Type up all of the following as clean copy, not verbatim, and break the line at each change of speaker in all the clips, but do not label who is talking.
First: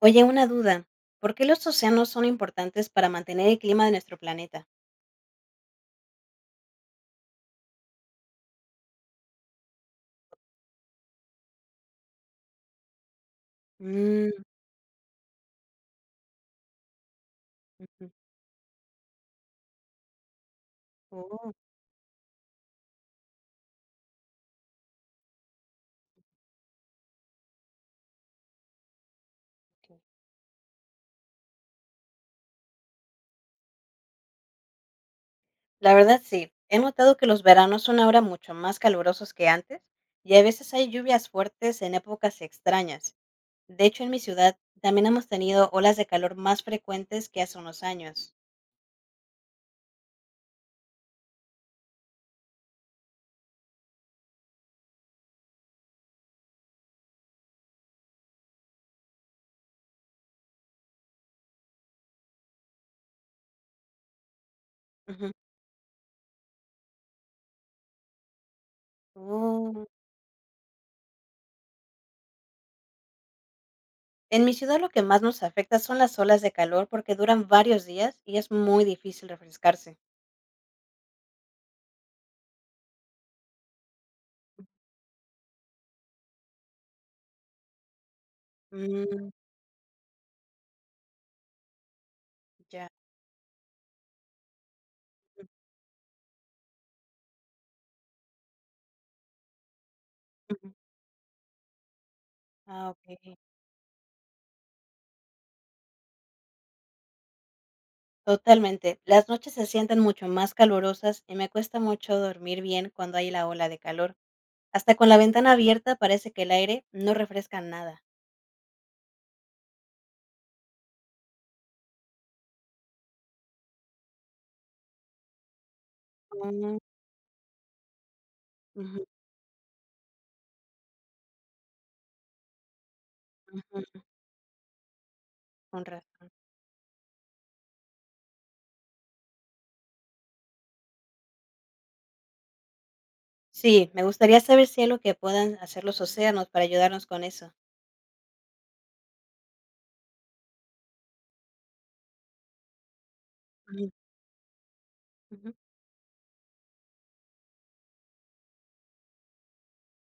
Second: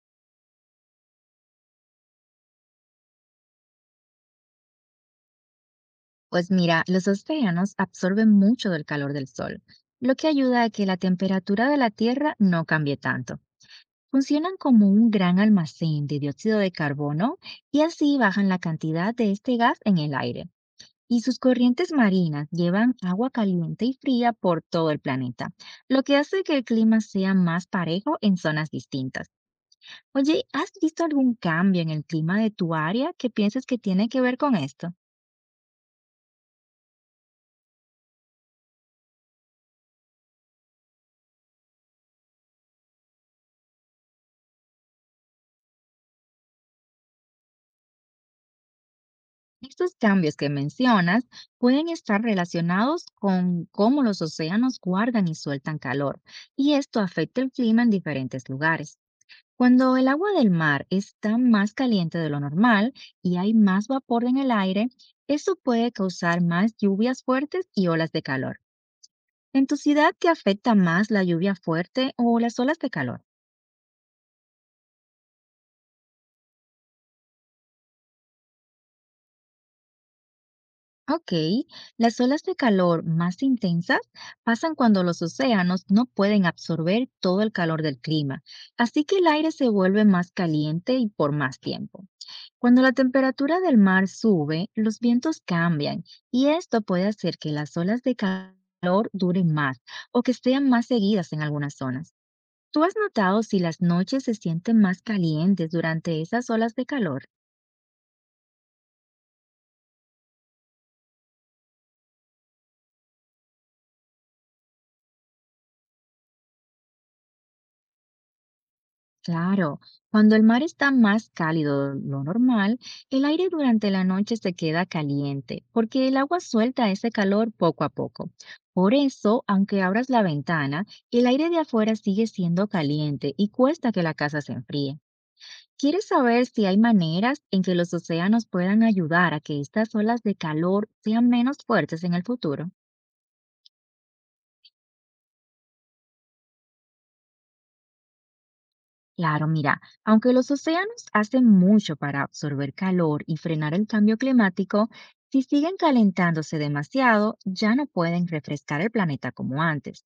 Oye, una duda. ¿Por qué los océanos son importantes para mantener el clima de nuestro planeta?
Pues mira, los océanos absorben mucho del calor del sol, lo que ayuda a que la temperatura de la Tierra no cambie tanto.
Mm,
Funcionan como un gran almacén de dióxido de carbono y
ujú.
así bajan la cantidad de este gas en el aire. Y sus
Oh,
corrientes marinas llevan agua caliente y fría por todo el planeta, lo que hace que el clima sea más parejo en zonas distintas. Oye, ¿has visto algún cambio en el clima de tu área que pienses que tiene que ver con esto?
la verdad sí. He notado que los veranos son ahora mucho más calurosos que antes y a veces hay lluvias fuertes en épocas extrañas. De hecho, en mi ciudad también hemos tenido olas de calor más frecuentes que hace unos años.
Estos cambios que mencionas pueden estar relacionados con cómo los océanos guardan y sueltan calor, y esto afecta el clima en diferentes lugares. Cuando el agua del mar está más caliente de lo normal y hay más vapor en el aire,
Ujú.
eso puede causar más lluvias fuertes y olas de calor. ¿En tu
Oh.
ciudad te afecta más la lluvia fuerte o las olas de calor?
En mi ciudad lo que más nos afecta son las olas de calor porque duran varios días y es muy difícil refrescarse.
Ok, las olas de calor más intensas pasan cuando los océanos no pueden absorber todo el calor del clima, así que el
Mm,
aire se vuelve más caliente y por más tiempo. Cuando
ya.
la temperatura del mar sube, los vientos cambian y esto puede hacer que las olas de calor duren más o que sean
Ujú.
más seguidas en algunas zonas. ¿Tú
Ah,
has
ok.
notado si las noches se sienten más calientes durante esas olas de calor?
Totalmente. Las noches se sienten mucho más calurosas y me cuesta mucho dormir bien cuando hay la ola de calor. Hasta con la ventana abierta parece que el aire no refresca nada.
Claro, cuando el mar está más cálido de lo normal, el aire durante la noche se queda caliente, porque el agua
Mm,
suelta ese calor poco a poco. Por
ujú,
eso, aunque abras la ventana, el aire de afuera sigue siendo caliente y cuesta que
ujú,
la casa se enfríe.
con
¿Quieres
razón.
saber si hay maneras en que los océanos puedan ayudar a que estas olas de calor sean menos fuertes en el futuro?
Sí, me gustaría saber si hay algo que puedan hacer los océanos para ayudarnos con eso.
Claro, mira, aunque los océanos hacen mucho para absorber calor y frenar el
Ujú,
cambio climático, si
ujú,
siguen calentándose demasiado, ya no pueden refrescar el planeta como antes.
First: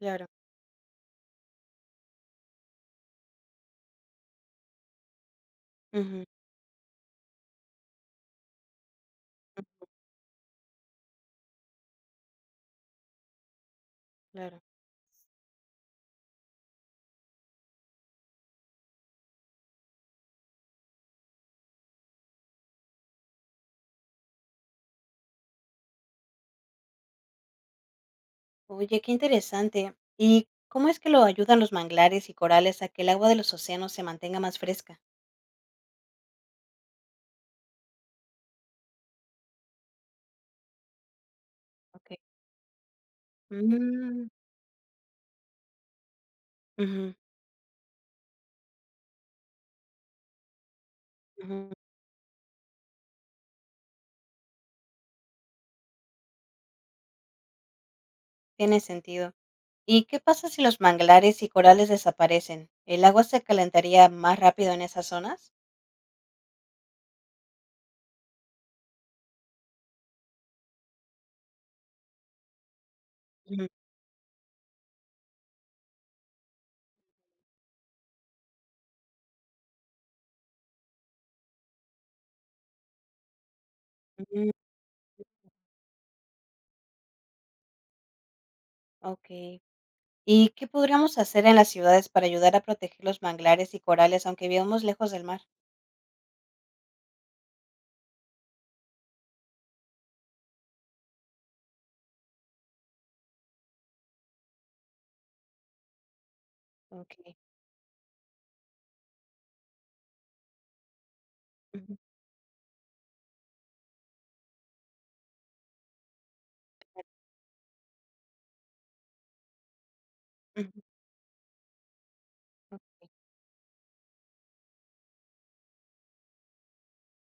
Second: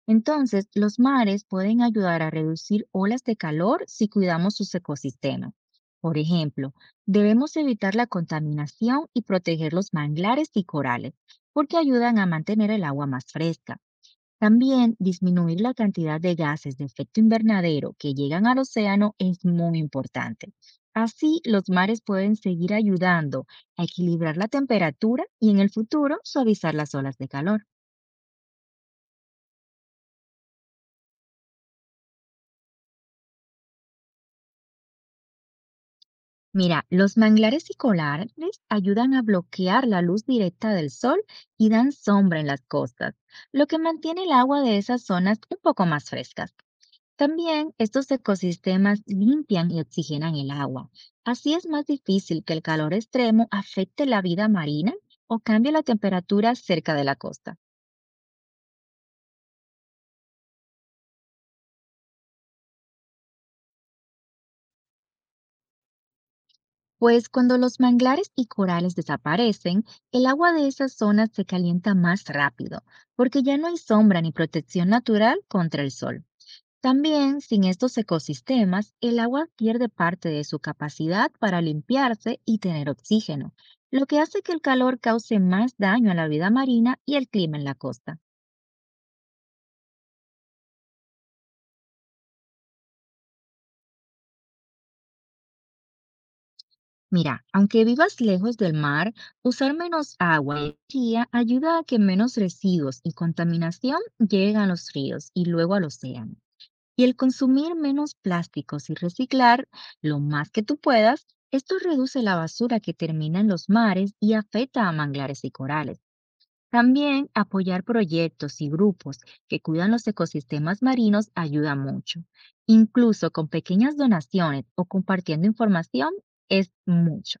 claro,
Entonces, los mares pueden ayudar a reducir olas de calor si cuidamos sus ecosistemas. Por
ujú,
ejemplo, debemos evitar la contaminación y proteger los manglares y corales, porque ayudan a mantener el agua más fresca.
claro.
También disminuir la cantidad de gases de efecto invernadero que llegan al océano es muy importante. Así, los mares pueden seguir ayudando a equilibrar la temperatura y en el futuro suavizar las olas de calor.
Oye, qué interesante. ¿Y cómo es que lo ayudan los manglares y corales a que el agua de los océanos se mantenga más fresca?
Mira, los manglares y colares ayudan a bloquear la luz directa del sol y dan
Ok.
sombra en las costas, lo que mantiene
Mm,
el agua de esas zonas un poco más frescas.
ujú,
También estos ecosistemas limpian y oxigenan el agua. Así es
ujú,
más difícil que el calor extremo afecte la vida marina o cambie la temperatura cerca de la costa.
tiene sentido. ¿Y qué pasa si los manglares y corales desaparecen? ¿El agua se calentaría más rápido en esas zonas?
Pues cuando los manglares y corales desaparecen, el agua de esas zonas se calienta más rápido, porque ya no
Ujú.
hay sombra ni protección natural contra el sol. También, sin estos ecosistemas, el agua pierde parte de su capacidad para limpiarse y tener oxígeno, lo que hace
Mm,
que el calor cause más daño a la vida marina y el clima en la costa.
ok. ¿Y qué podríamos hacer en las ciudades para ayudar a proteger los manglares y corales, aunque vivamos lejos del mar?
Mira, aunque vivas lejos del mar, usar menos agua y energía ayuda a que menos residuos y contaminación lleguen a los ríos y luego al océano. Y
Ok.
el consumir menos plásticos y reciclar lo más que tú puedas, esto
Ujú,
reduce la basura que termina en los mares y afecta a manglares y corales. También apoyar proyectos y grupos que cuidan los
ujú,
ecosistemas marinos ayuda mucho.
ok.
Incluso con pequeñas donaciones o compartiendo información es mucho.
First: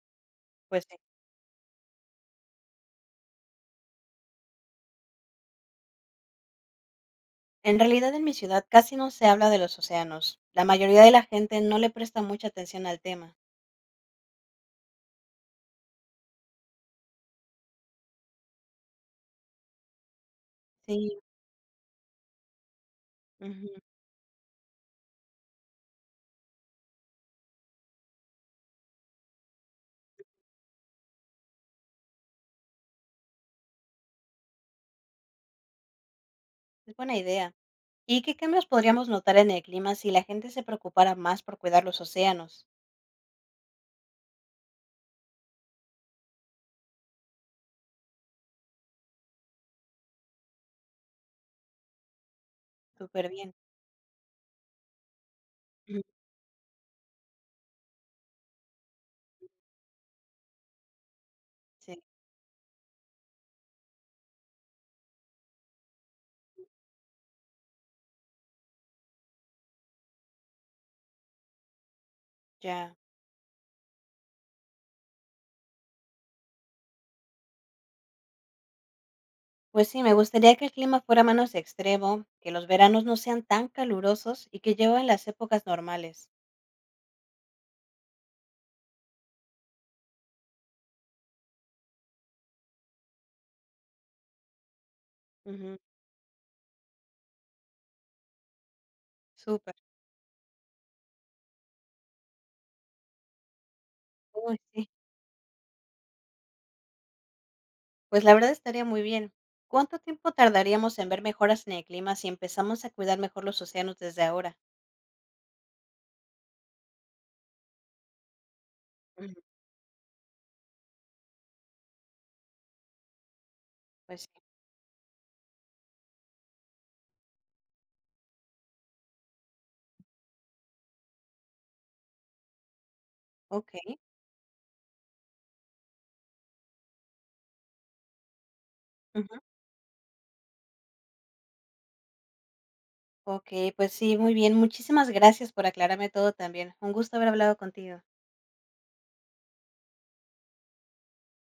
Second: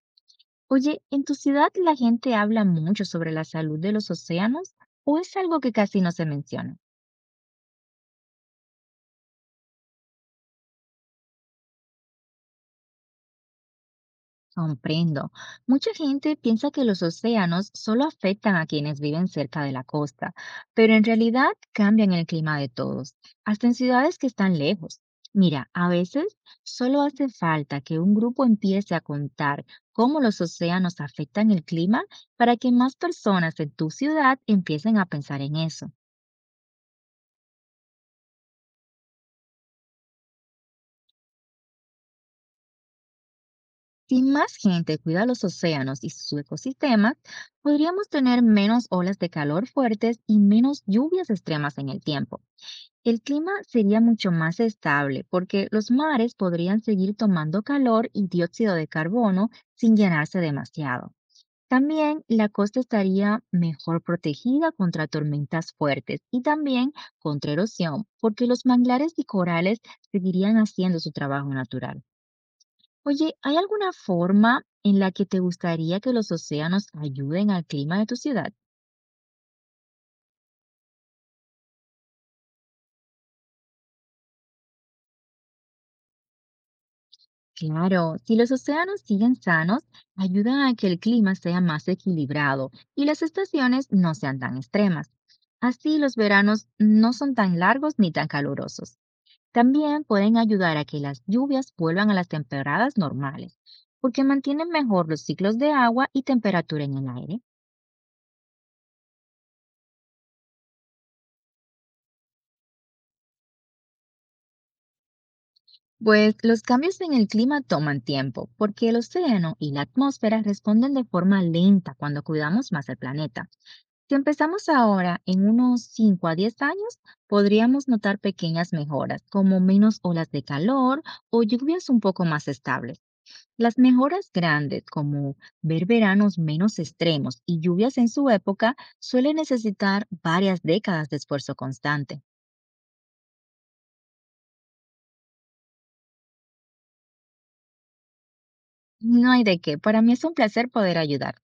Pues sí.
Oye, ¿en tu ciudad la gente habla mucho sobre la salud de los océanos o es algo que casi no se menciona?
En realidad en mi ciudad casi no se habla de los océanos. La mayoría de la gente no le presta mucha atención al tema.
Comprendo. Mucha gente piensa que los océanos solo afectan a quienes viven cerca de la costa, pero en
Sí,
realidad cambian el clima de todos, hasta
ujú,
en ciudades que están lejos. Mira, a veces solo hace falta que un grupo empiece a contar cómo los océanos afectan el clima para que más personas en tu ciudad empiecen a pensar en eso.
es buena idea. ¿Y qué cambios podríamos notar en el clima si la gente se preocupara más por cuidar los océanos?
Si más gente cuida los océanos y sus ecosistemas, podríamos tener menos olas de calor fuertes y menos lluvias extremas en el tiempo. El
Súper
clima
bien.
sería mucho más estable porque los mares podrían seguir tomando calor y dióxido de carbono sin llenarse demasiado.
Sí,
También la costa estaría mejor protegida contra tormentas fuertes y también contra erosión, porque los manglares y corales seguirían haciendo su trabajo natural.
ya.
Oye, ¿hay alguna forma en la que te gustaría que los océanos ayuden al clima de tu ciudad?
Pues sí, me gustaría que el clima fuera menos extremo, que los veranos no sean tan calurosos y que llueva en las épocas normales.
Claro, si los océanos siguen sanos, ayudan a que el clima sea más equilibrado y las estaciones no sean tan extremas.
Ujú,
Así los veranos no son tan largos ni tan calurosos.
súper.
También pueden ayudar a que las lluvias vuelvan a las temporadas normales, porque
Uy,
mantienen
sí.
mejor los ciclos de agua y temperatura en el aire.
Pues la verdad estaría muy bien. ¿Cuánto tiempo tardaríamos en ver mejoras en el clima si empezamos a cuidar mejor los océanos desde ahora?
Pues los cambios en el clima toman tiempo, porque el
Ujú,
océano y la atmósfera responden de forma lenta cuando cuidamos más el planeta. Si
pues sí.
empezamos ahora, en unos 5 a 10 años, podríamos notar pequeñas mejoras, como menos olas de calor o lluvias un poco más estables.
Ok.
Las mejoras grandes, como ver veranos menos extremos y lluvias en su época, suelen
Ujú.
necesitar varias décadas de esfuerzo constante.
Ok, pues sí, muy bien. Muchísimas gracias por aclararme todo también. Un gusto haber hablado contigo.
No hay de qué, para mí es un placer poder ayudar.